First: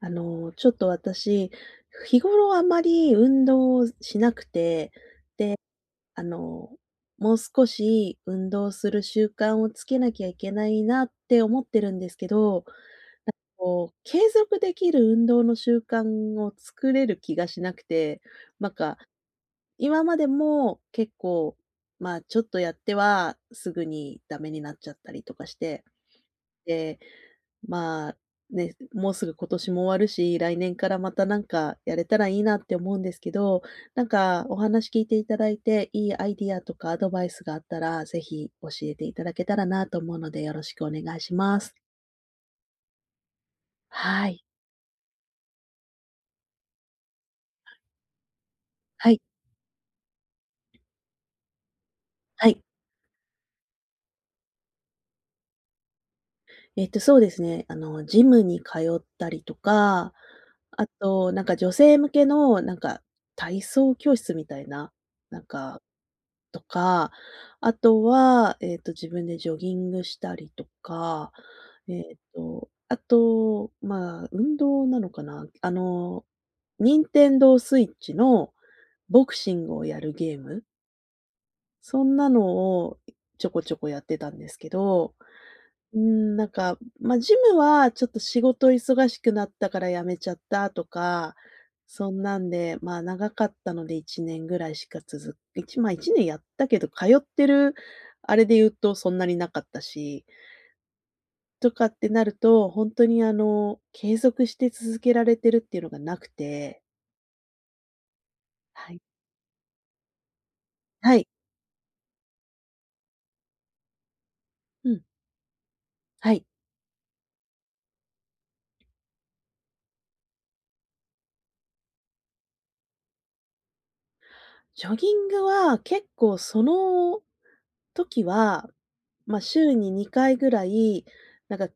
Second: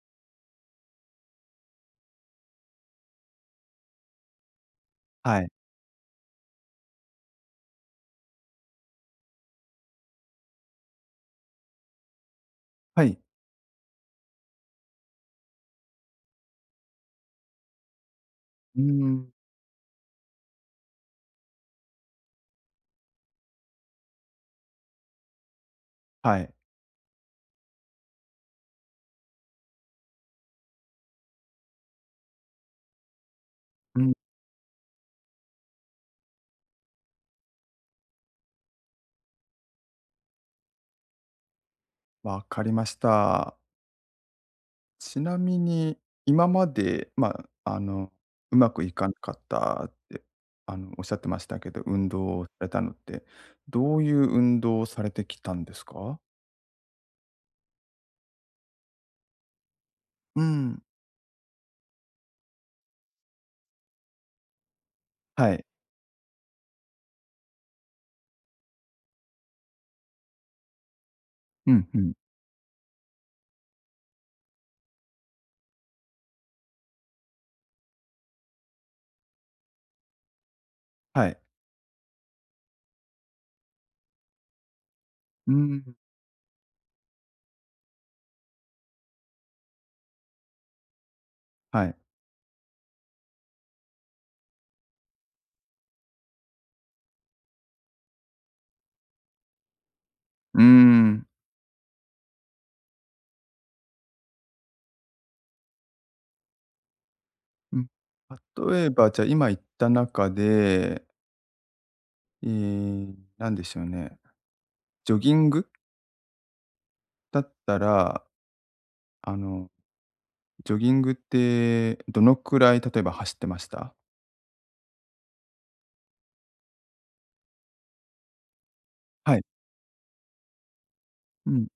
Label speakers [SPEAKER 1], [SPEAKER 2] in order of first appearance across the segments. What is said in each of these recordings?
[SPEAKER 1] ちょっと私、日頃あまり運動をしなくて、
[SPEAKER 2] はい。
[SPEAKER 1] あの、もう少し運動する習慣をつけなきゃいけないなって思ってるんですけど、
[SPEAKER 2] はい。
[SPEAKER 1] 継続できる運動の習慣を作れる気がしなくて、なん
[SPEAKER 2] うー
[SPEAKER 1] か、
[SPEAKER 2] ん。
[SPEAKER 1] 今までも結構、まあ、ちょっとやってはすぐにダメになっちゃったりとかして、
[SPEAKER 2] はい。
[SPEAKER 1] で、まあ、ね、もうすぐ今年も終わるし、来年からまたなんかやれたらいいなって思うんですけど、
[SPEAKER 2] う
[SPEAKER 1] なん
[SPEAKER 2] ん、
[SPEAKER 1] かお話聞いていただいて、いいアイディアとかアドバイスがあったら、ぜひ教えていただけたらなと思うので、よろしくお願いします。
[SPEAKER 2] わかりました。
[SPEAKER 1] はい。
[SPEAKER 2] ちなみに、今まで、まあ、うまくいか
[SPEAKER 1] は
[SPEAKER 2] な
[SPEAKER 1] い。
[SPEAKER 2] かったって、おっしゃってましたけど、運動を
[SPEAKER 1] は
[SPEAKER 2] さ
[SPEAKER 1] い。
[SPEAKER 2] れたのって、どういう運動をされてきたんですか？
[SPEAKER 1] そうですね。ジムに通ったりとか、
[SPEAKER 2] うん。
[SPEAKER 1] あと、なんか女性向けの、なんか、体操教室みたいな、なん
[SPEAKER 2] はい。
[SPEAKER 1] か、とか、あとは、自分でジョギングしたりとか、
[SPEAKER 2] うんうん。
[SPEAKER 1] あと、まあ、運動なのかな、任天堂スイッチのボクシングをやるゲーム、
[SPEAKER 2] はい。
[SPEAKER 1] そんなのをちょこちょこやってたんですけど、
[SPEAKER 2] うーん。
[SPEAKER 1] うーん、なんか、まあ、ジムはちょっと仕事忙しくなったから辞めちゃったとか、
[SPEAKER 2] はい。
[SPEAKER 1] そんなんで、まあ、長かったので1年ぐらいしか続1まあ、1年やったけど、通ってるあれで言うとそんなになかったし、
[SPEAKER 2] うーん。
[SPEAKER 1] とかってなると、本当に継続して続けられてるっていうのがなくて。
[SPEAKER 2] うん。例え
[SPEAKER 1] はい。
[SPEAKER 2] ば、じゃあ、今言った中で、
[SPEAKER 1] はい。
[SPEAKER 2] ええ、なんでしょうね、
[SPEAKER 1] うん、
[SPEAKER 2] ジョギング
[SPEAKER 1] はい。
[SPEAKER 2] だったら、あのジョギングって、どのくらい、例えば走ってました？
[SPEAKER 1] ジョギングは結構その時は、ま
[SPEAKER 2] は
[SPEAKER 1] あ、
[SPEAKER 2] い。
[SPEAKER 1] 週に2回ぐらい、
[SPEAKER 2] う
[SPEAKER 1] なん
[SPEAKER 2] ん。
[SPEAKER 1] か、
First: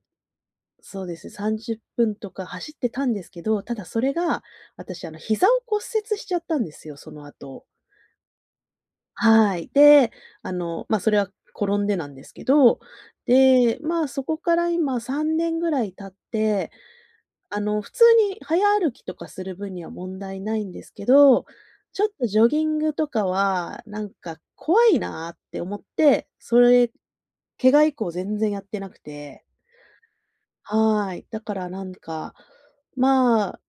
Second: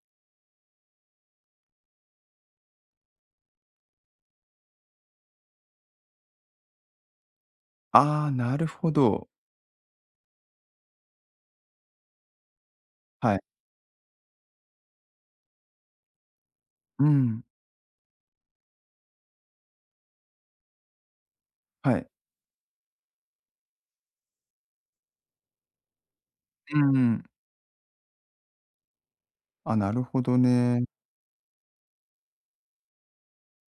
[SPEAKER 1] そうですね、30分とか走ってたんですけど、ただそれが、私膝を骨折しちゃったんですよ、その後。
[SPEAKER 2] ああ、なるほど。
[SPEAKER 1] はい。で、まあ、それは転んでなんですけど、
[SPEAKER 2] はい。
[SPEAKER 1] で、まあ、そこから今3年ぐらい経って、
[SPEAKER 2] うん。
[SPEAKER 1] 普通に早歩きとかする分には問題ないんですけど、
[SPEAKER 2] は
[SPEAKER 1] ちょ
[SPEAKER 2] い。
[SPEAKER 1] っとジョギングとかは、なんか怖いなって思って、
[SPEAKER 2] うん。
[SPEAKER 1] 怪我以降全然やってなくて。
[SPEAKER 2] あ、なるほどね。
[SPEAKER 1] はい。だからなんか、まあ、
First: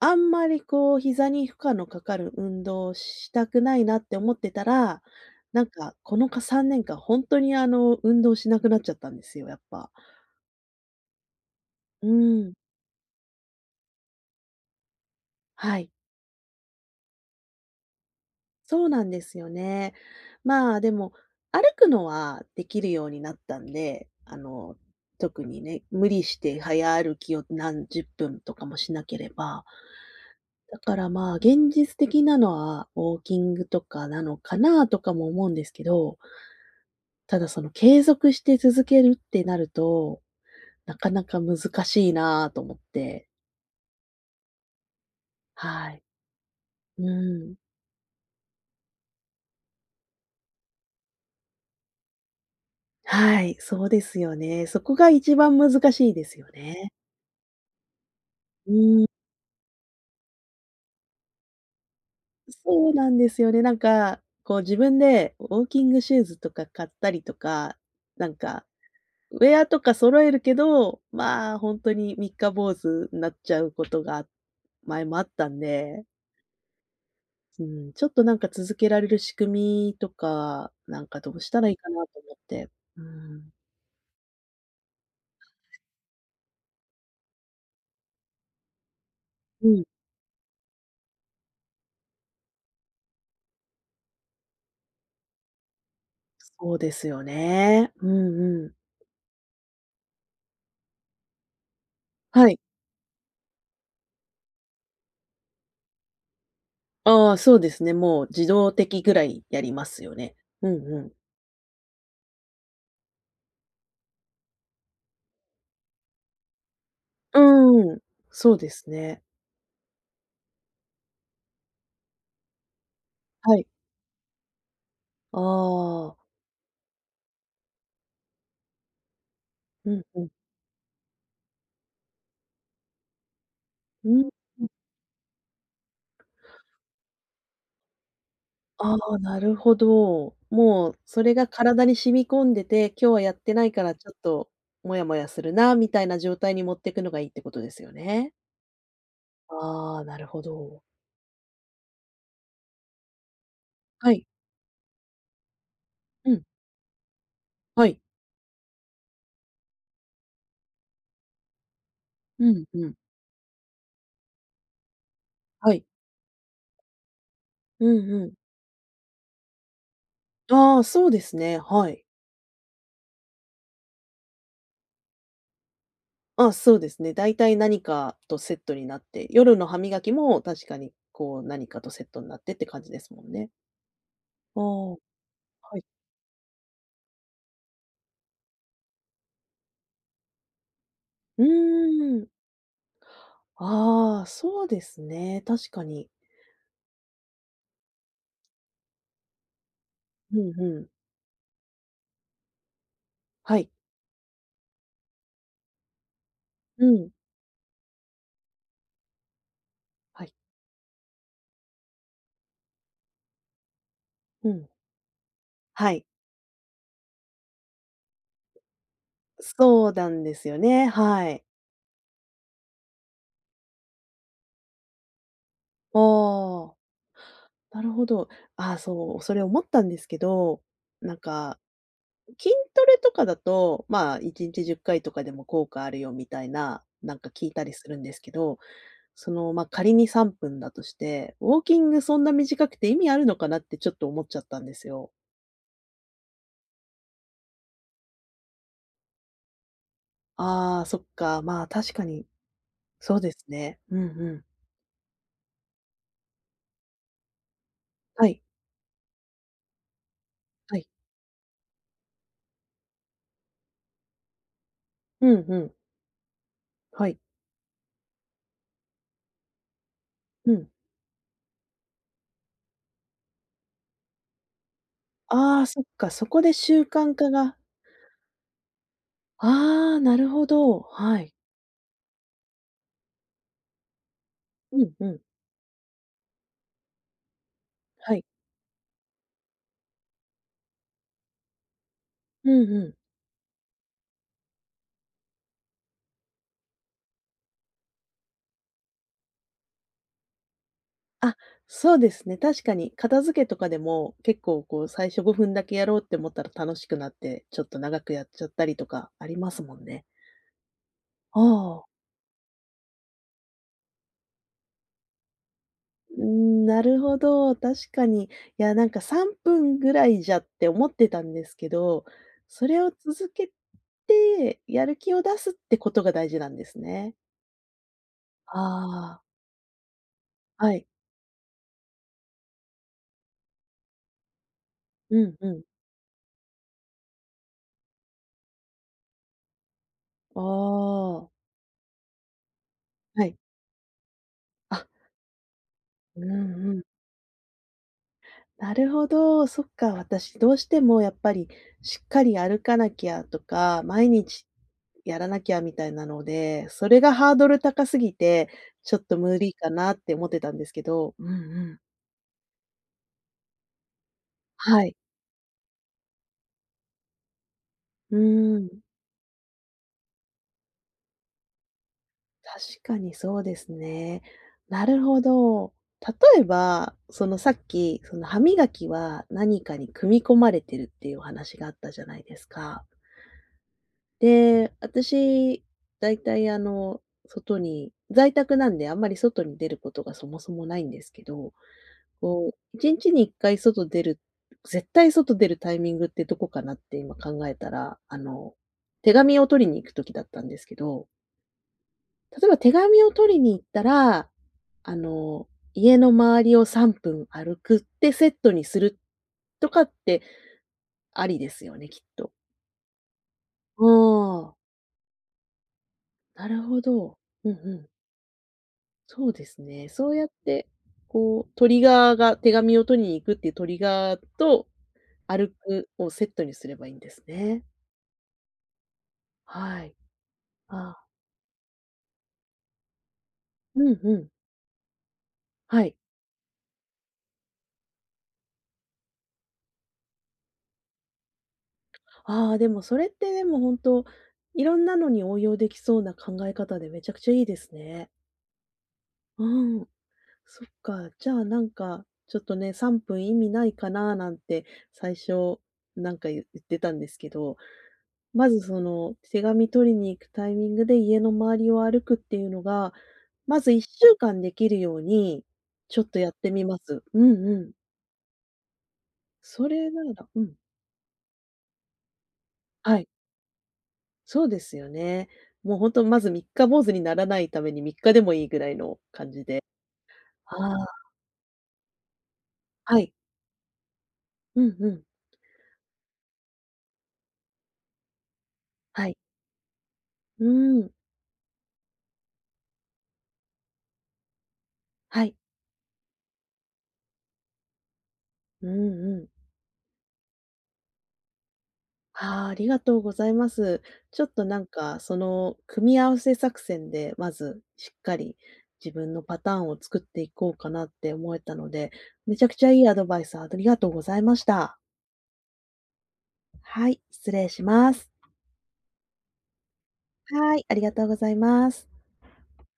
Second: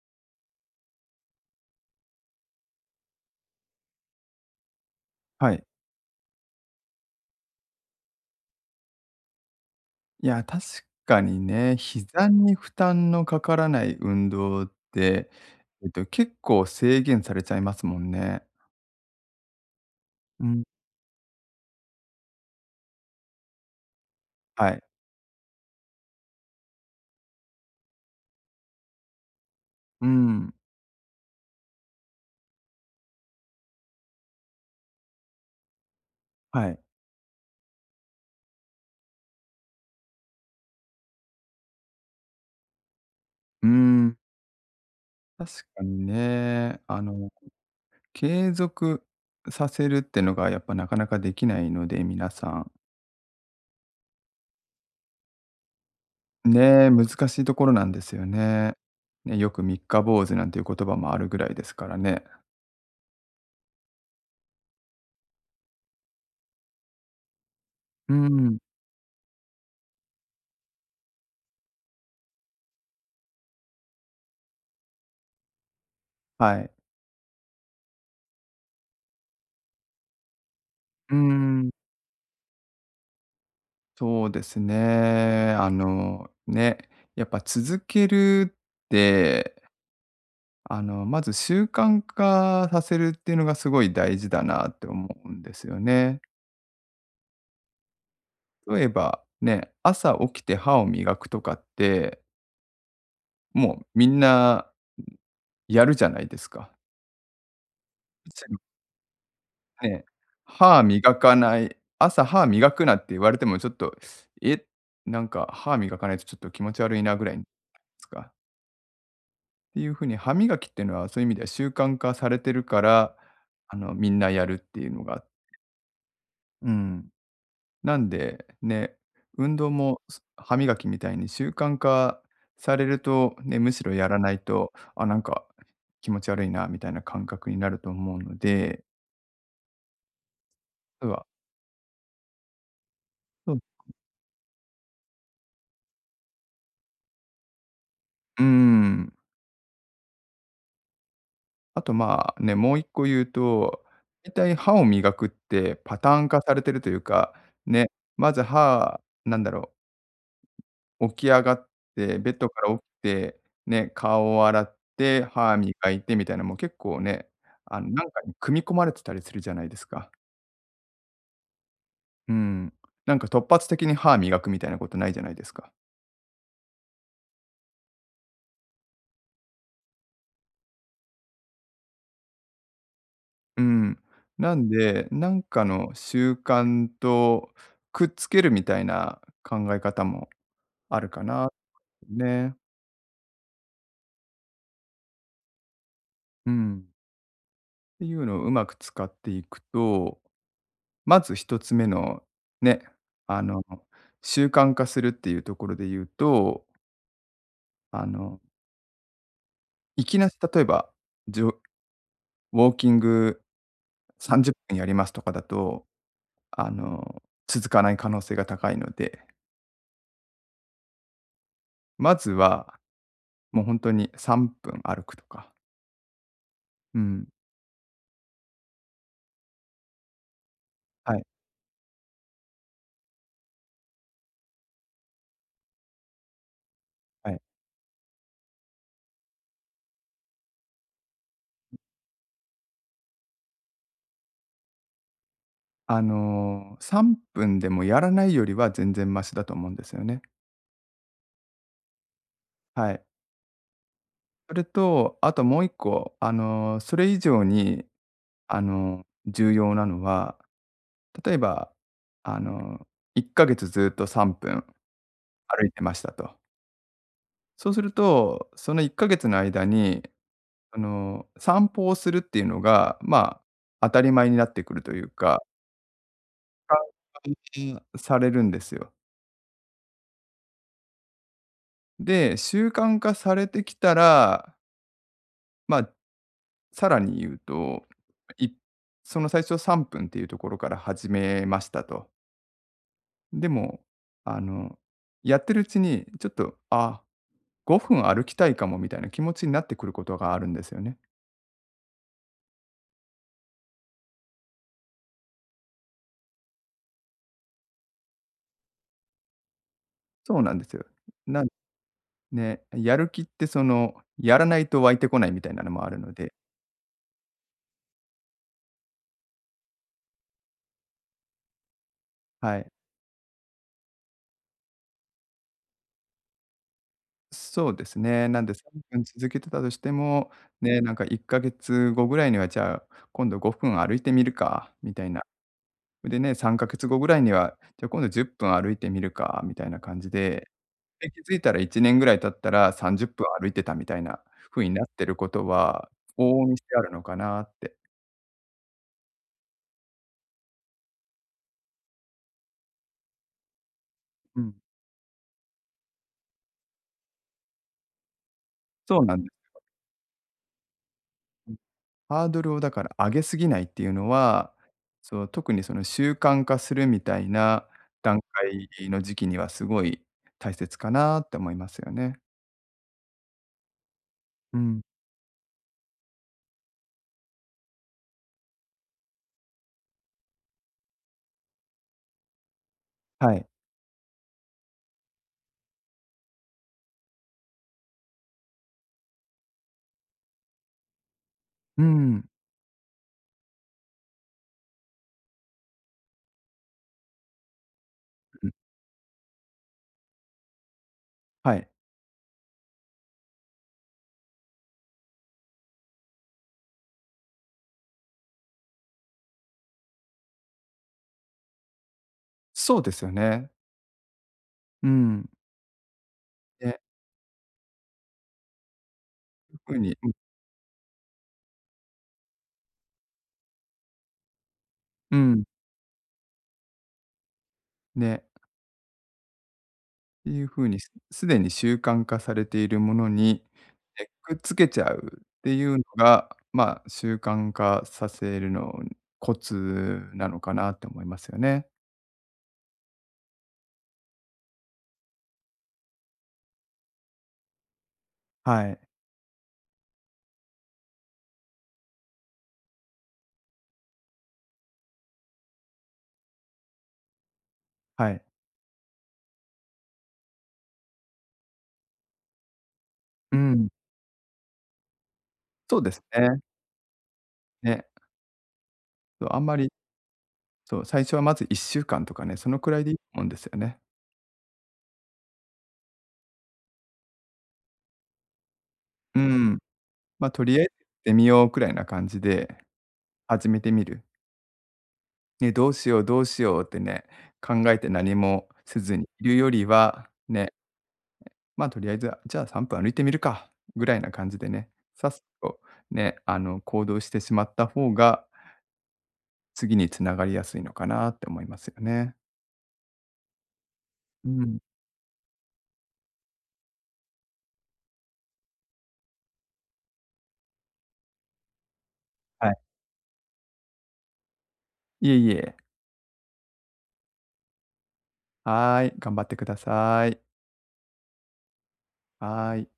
[SPEAKER 1] あんまり膝に負荷のかかる運動をしたくないなって思ってたら、
[SPEAKER 2] は
[SPEAKER 1] な
[SPEAKER 2] い。
[SPEAKER 1] んかこの3年間ほんとに運動しなくなっちゃったんですよ、やっぱ。
[SPEAKER 2] いや、確かにね、
[SPEAKER 1] う
[SPEAKER 2] 膝
[SPEAKER 1] ーん。
[SPEAKER 2] に負担のかからない運動って、
[SPEAKER 1] はい。
[SPEAKER 2] 結構制限されちゃいますもんね。
[SPEAKER 1] そうなんですよね。
[SPEAKER 2] うん。
[SPEAKER 1] まあ、でも、歩くのはできるようになったんで、
[SPEAKER 2] はい。
[SPEAKER 1] 特にね、無理して早歩きを何十分とかもしなければ、
[SPEAKER 2] うん。
[SPEAKER 1] だからまあ、現実的なのはウォーキングとかなのかなとかも思うんですけど、
[SPEAKER 2] はい。
[SPEAKER 1] ただその継続して続けるってなると、なかなか難しいなぁと思って。
[SPEAKER 2] うん。確か
[SPEAKER 1] は
[SPEAKER 2] に
[SPEAKER 1] い。
[SPEAKER 2] ね。
[SPEAKER 1] うん。
[SPEAKER 2] 継続させるってのが、やっぱなかなかできないので、皆さん。
[SPEAKER 1] はい、そうですよね。そこが一番難しいですよ
[SPEAKER 2] ねえ、
[SPEAKER 1] ね。
[SPEAKER 2] 難しいところなんですよ
[SPEAKER 1] う
[SPEAKER 2] ね。
[SPEAKER 1] ん。
[SPEAKER 2] ね、よく三日坊主なんていう言葉もあるぐらいですからね。
[SPEAKER 1] そうなんですよね。なんか、自分でウォーキングシューズとか買ったりとか、
[SPEAKER 2] う
[SPEAKER 1] なん
[SPEAKER 2] ん、
[SPEAKER 1] か、ウェアとか揃えるけど、まあ、本当に三日坊主になっちゃうことが前もあったんで、
[SPEAKER 2] はい。
[SPEAKER 1] うん、ちょっとなんか続けられる仕組みとか、なん
[SPEAKER 2] う
[SPEAKER 1] かどうしたら
[SPEAKER 2] ん、
[SPEAKER 1] いいかなと思って。うん。
[SPEAKER 2] そうですね。ね、やっぱ続けるって、
[SPEAKER 1] うん。
[SPEAKER 2] まず習慣化させるっていうのがすごい大事だなって思うんですよね。
[SPEAKER 1] そうですよね。うんうん。
[SPEAKER 2] 例えば、ね、朝起きて歯を磨くとかって、
[SPEAKER 1] はい。
[SPEAKER 2] もうみんな、やるじゃないですか。
[SPEAKER 1] ああ、そうですね。もう自動的ぐらいやります
[SPEAKER 2] ね、
[SPEAKER 1] よね。うん
[SPEAKER 2] 歯
[SPEAKER 1] うん。
[SPEAKER 2] 磨かない、朝歯磨くなって言われてもちょっと、え、なんか歯磨かないとちょっと気持ち悪いなぐらいで
[SPEAKER 1] うん。
[SPEAKER 2] すか。っ
[SPEAKER 1] そうですね。
[SPEAKER 2] ていう風に歯磨きっていうのは、そういう意味では習慣化されてるから、
[SPEAKER 1] はい。
[SPEAKER 2] みんなやるっていうのが、
[SPEAKER 1] ああ、
[SPEAKER 2] うん。なんで、ね、運動
[SPEAKER 1] う
[SPEAKER 2] も、
[SPEAKER 1] んうん。
[SPEAKER 2] 歯磨きみたいに習慣化されると、ね、むしろや
[SPEAKER 1] う
[SPEAKER 2] ら
[SPEAKER 1] ん、
[SPEAKER 2] ないと、あ、なんか気持ち悪いなみたいな感覚になると思うので、
[SPEAKER 1] ああ、なるほど。もう
[SPEAKER 2] そう
[SPEAKER 1] そ
[SPEAKER 2] は
[SPEAKER 1] れが体に染み込んでて、今日はやっ
[SPEAKER 2] そ
[SPEAKER 1] て
[SPEAKER 2] う。
[SPEAKER 1] ないからちょっとモヤモヤするなみたいな状態に持ってくのがいいってことですよね。
[SPEAKER 2] うーん。
[SPEAKER 1] ああ、なるほど。
[SPEAKER 2] あと、まあ、ね、もう一個言うと、
[SPEAKER 1] はい。
[SPEAKER 2] 大体歯を磨くってパターン
[SPEAKER 1] う
[SPEAKER 2] 化
[SPEAKER 1] ん。
[SPEAKER 2] されてるというか、
[SPEAKER 1] は
[SPEAKER 2] ね、
[SPEAKER 1] い。
[SPEAKER 2] まずなんだろう、起き上がって、ベッ
[SPEAKER 1] う
[SPEAKER 2] ドか
[SPEAKER 1] ん
[SPEAKER 2] ら起き
[SPEAKER 1] うん。
[SPEAKER 2] て、ね、顔を洗って、歯
[SPEAKER 1] はい。
[SPEAKER 2] 磨いてみたいな、もう結構ね、
[SPEAKER 1] う
[SPEAKER 2] な
[SPEAKER 1] ん
[SPEAKER 2] んか
[SPEAKER 1] うん。
[SPEAKER 2] に組み込まれてたりするじゃないですか。
[SPEAKER 1] ああ、そうですね、はい。
[SPEAKER 2] うん。なんか突発的に歯磨くみたいなことないじゃないですか。
[SPEAKER 1] あ、そうですね。だいたい何かとセットになって、夜の歯磨きも確かにこう何かとセットになってって感じですもんね。
[SPEAKER 2] うん。な
[SPEAKER 1] ああ、
[SPEAKER 2] んで、なんか
[SPEAKER 1] はい。
[SPEAKER 2] の習慣とくっつけるみたいな考え方もあるか
[SPEAKER 1] う
[SPEAKER 2] な
[SPEAKER 1] ーん。
[SPEAKER 2] ね。
[SPEAKER 1] ああ、そうですね、確かに。
[SPEAKER 2] うん。っていうのをうまく使っていくと、
[SPEAKER 1] うんうん。
[SPEAKER 2] まず一つ目のね、あ
[SPEAKER 1] は
[SPEAKER 2] の、
[SPEAKER 1] い。
[SPEAKER 2] 習慣化するっていうところで言うと、
[SPEAKER 1] うん。
[SPEAKER 2] あの、いき
[SPEAKER 1] は
[SPEAKER 2] な
[SPEAKER 1] い。
[SPEAKER 2] り例えば、じょウォーキング
[SPEAKER 1] う
[SPEAKER 2] 30
[SPEAKER 1] ん。
[SPEAKER 2] 分やりますとかだと、
[SPEAKER 1] はい。
[SPEAKER 2] 続かない可能性が高いので、
[SPEAKER 1] そうなんですよね、はい。
[SPEAKER 2] まずはもう本当に3分歩くとか。
[SPEAKER 1] ああ、
[SPEAKER 2] うん。
[SPEAKER 1] なるほど。ああ、そう、それ思ったんですけど、な
[SPEAKER 2] は
[SPEAKER 1] ん
[SPEAKER 2] い、
[SPEAKER 1] か、筋トレとかだと、まあ、1日10回とかでも効果あるよみたいな、なんか
[SPEAKER 2] はい。
[SPEAKER 1] 聞いたりするんですけど、その、まあ、仮に3分だとして、ウォーキングそんな短くて意味あるのかなってちょっと思っちゃったんですよ。
[SPEAKER 2] 3分でもやらないよりは全然マシだと思うんですよね。
[SPEAKER 1] ああ、そっか、まあ、確かに
[SPEAKER 2] はい。
[SPEAKER 1] そうですね。うんうん。
[SPEAKER 2] それと、あともう一個、それ以上に、
[SPEAKER 1] はい、
[SPEAKER 2] 重要なのは、
[SPEAKER 1] はい。
[SPEAKER 2] 例えば、あの、1ヶ月ずっと3分
[SPEAKER 1] うんう
[SPEAKER 2] 歩い
[SPEAKER 1] ん。
[SPEAKER 2] てましたと。
[SPEAKER 1] はい。
[SPEAKER 2] そうすると、その1ヶ月の間に、
[SPEAKER 1] うん。
[SPEAKER 2] 散歩をするっていうのが、まあ、当たり前になってくるというか、
[SPEAKER 1] ああ、そっか、そこで習慣化が。
[SPEAKER 2] うんされるんですよ。
[SPEAKER 1] ああ、なるほど、はい。
[SPEAKER 2] で、習慣化されてきたら、
[SPEAKER 1] うんうん。
[SPEAKER 2] まあ、さらに言うと、
[SPEAKER 1] はい。
[SPEAKER 2] いその最初3分っていうところから始めましたと。
[SPEAKER 1] うんうん。
[SPEAKER 2] でも、あの、やってるうちに、ちょっと、あ、5分歩きたいかもみたいな気持ちになってくることがあるんですよね。
[SPEAKER 1] あ、そうですね、確かに片付けとかでも、結構こう最初5分だけやろうって思ったら楽しくなって、ちょっと長くやっちゃったりとかありますもんね。
[SPEAKER 2] そうなんですよ。
[SPEAKER 1] あ
[SPEAKER 2] なん
[SPEAKER 1] あ。
[SPEAKER 2] ね、やる気ってやらないと湧いてこないみたいなのもあるの
[SPEAKER 1] うー
[SPEAKER 2] で、
[SPEAKER 1] ん、なるほど、確かに。いや、なんか3分ぐらいじゃって思ってたんですけど、
[SPEAKER 2] は
[SPEAKER 1] そ
[SPEAKER 2] い。
[SPEAKER 1] れを続けて、やる気を出すってことが大事なんですね。
[SPEAKER 2] そうですね。なんで3分
[SPEAKER 1] ああ、
[SPEAKER 2] 続けてたとしても、
[SPEAKER 1] は
[SPEAKER 2] ね、
[SPEAKER 1] い。
[SPEAKER 2] なんか1ヶ月後ぐらいには、じゃあ、今度5分歩いてみるか、みたい
[SPEAKER 1] う
[SPEAKER 2] な。
[SPEAKER 1] んうん。
[SPEAKER 2] でね、3ヶ月後ぐらいには、じゃあ今度10分歩いてみるか、みたいな感じ
[SPEAKER 1] あ
[SPEAKER 2] で、気
[SPEAKER 1] あ、
[SPEAKER 2] づいたら1年ぐらい経ったら30分
[SPEAKER 1] はい。
[SPEAKER 2] 歩いてたみたいな風にな
[SPEAKER 1] あ、
[SPEAKER 2] ってることは、
[SPEAKER 1] う
[SPEAKER 2] 往
[SPEAKER 1] ん
[SPEAKER 2] 々にし
[SPEAKER 1] う
[SPEAKER 2] てあ
[SPEAKER 1] ん。
[SPEAKER 2] るのかなって。
[SPEAKER 1] なるほど、そっか、私どうしてもやっぱりしっかり歩かなきゃとか、毎
[SPEAKER 2] う
[SPEAKER 1] 日
[SPEAKER 2] ん、
[SPEAKER 1] やらなきゃみたいなので、それがハードル高すぎて、ちょっ
[SPEAKER 2] そうな
[SPEAKER 1] と
[SPEAKER 2] んで
[SPEAKER 1] 無
[SPEAKER 2] す。
[SPEAKER 1] 理かなって思ってたんですけど。うんう
[SPEAKER 2] うん、
[SPEAKER 1] ん。
[SPEAKER 2] ハードルをだから上げすぎないっていうのは、
[SPEAKER 1] はい。
[SPEAKER 2] そう、特にその習慣化するみたいな
[SPEAKER 1] う
[SPEAKER 2] 段
[SPEAKER 1] ーん、
[SPEAKER 2] 階の時期にはすごい大切かなって思いますよね。
[SPEAKER 1] 確かにそうですね。
[SPEAKER 2] うん。
[SPEAKER 1] なるほど。例えば、そのさっき、その歯磨きは何かに組み込まれてるっていうお話があったじゃないですか。
[SPEAKER 2] はい。
[SPEAKER 1] で、私、だいたい在宅なんであんまり外に出ることがそもそもないんですけど、
[SPEAKER 2] うん、
[SPEAKER 1] こう、1日に1回外出る絶対外出るタイミングってどこかなって今考えたら、
[SPEAKER 2] うん。
[SPEAKER 1] 手紙を取りに行く時だったんですけど、
[SPEAKER 2] はい。
[SPEAKER 1] 例えば手紙を取りに行ったら、あの、家の周りを3分歩くってセットにするとかって、ありですよね、きっと。
[SPEAKER 2] そうですよね。
[SPEAKER 1] ああ、
[SPEAKER 2] うん。
[SPEAKER 1] なる
[SPEAKER 2] ね、
[SPEAKER 1] ほど。うんうん。そうです
[SPEAKER 2] 特
[SPEAKER 1] ね。
[SPEAKER 2] にう
[SPEAKER 1] そ
[SPEAKER 2] ん、
[SPEAKER 1] うやって、トリガーが手紙を取りに行くっていうトリガーと、
[SPEAKER 2] うん。
[SPEAKER 1] 歩くをセットにすればいいんですね。
[SPEAKER 2] ね。
[SPEAKER 1] はい。
[SPEAKER 2] ていう風に、
[SPEAKER 1] ああ、
[SPEAKER 2] すでに習慣化されているものに、
[SPEAKER 1] うんうん。
[SPEAKER 2] くっつけちゃうっていう
[SPEAKER 1] は
[SPEAKER 2] の
[SPEAKER 1] い。
[SPEAKER 2] が、まあ、習慣化させるのコツなのかなって思いますよね。
[SPEAKER 1] ああ、でもそれって本当、いろんなのに応用できそうな考え方でめちゃくちゃいいですね。
[SPEAKER 2] はい、
[SPEAKER 1] うん。そっか。じゃあ、なんか、ちょっとね、3分意味ないかななんて最初なんか言ってたんですけど、
[SPEAKER 2] はい。
[SPEAKER 1] まずその手紙取りに行くタイミングで家の周りを歩くっていうのが、
[SPEAKER 2] う
[SPEAKER 1] ま
[SPEAKER 2] ん、
[SPEAKER 1] ず1週間できるように、
[SPEAKER 2] そうで
[SPEAKER 1] ちょ
[SPEAKER 2] す
[SPEAKER 1] っとやっ
[SPEAKER 2] ね。
[SPEAKER 1] てみます。うんうん。
[SPEAKER 2] ね、そう、あんま
[SPEAKER 1] そ
[SPEAKER 2] り、
[SPEAKER 1] れならうん。
[SPEAKER 2] そう、最初はまず1週間とかね、そのくらいでいい
[SPEAKER 1] は
[SPEAKER 2] と
[SPEAKER 1] い。
[SPEAKER 2] 思うんですよね。
[SPEAKER 1] そうですよね。もうほんとまず三日坊主にならないために3日でもいいぐらいの
[SPEAKER 2] う
[SPEAKER 1] 感じ
[SPEAKER 2] ん。
[SPEAKER 1] で。
[SPEAKER 2] ま、と
[SPEAKER 1] あ
[SPEAKER 2] りあえずや
[SPEAKER 1] あ、
[SPEAKER 2] ってみようくらいな感じで
[SPEAKER 1] はい。
[SPEAKER 2] 始めてみる。
[SPEAKER 1] うんうん。
[SPEAKER 2] ね、どうしようどうしようってね、考えて何もせずに
[SPEAKER 1] はい。
[SPEAKER 2] いるよりは、
[SPEAKER 1] う
[SPEAKER 2] ね、
[SPEAKER 1] ーん。
[SPEAKER 2] まあ、とりあえず、じゃあ3分歩いてみるか、ぐらいな感じでね、さっさ
[SPEAKER 1] はい。
[SPEAKER 2] とね、行動してしまった方が、
[SPEAKER 1] うんうん。
[SPEAKER 2] 次に繋がりやすいのかなって思いますよね。
[SPEAKER 1] ああ、ありがとうございます。ちょっ
[SPEAKER 2] う
[SPEAKER 1] と
[SPEAKER 2] ん。
[SPEAKER 1] なんか、その組み合わせ作戦で、まずしっかり自分のパターンを作っていこうかなって思えたので、めちゃ
[SPEAKER 2] は
[SPEAKER 1] く
[SPEAKER 2] い。
[SPEAKER 1] ちゃいいアドバイスありがとうございました。
[SPEAKER 2] いえいえ。
[SPEAKER 1] はい、失礼します。
[SPEAKER 2] はい、頑張ってください。
[SPEAKER 1] はい、ありがとうございます。
[SPEAKER 2] はい。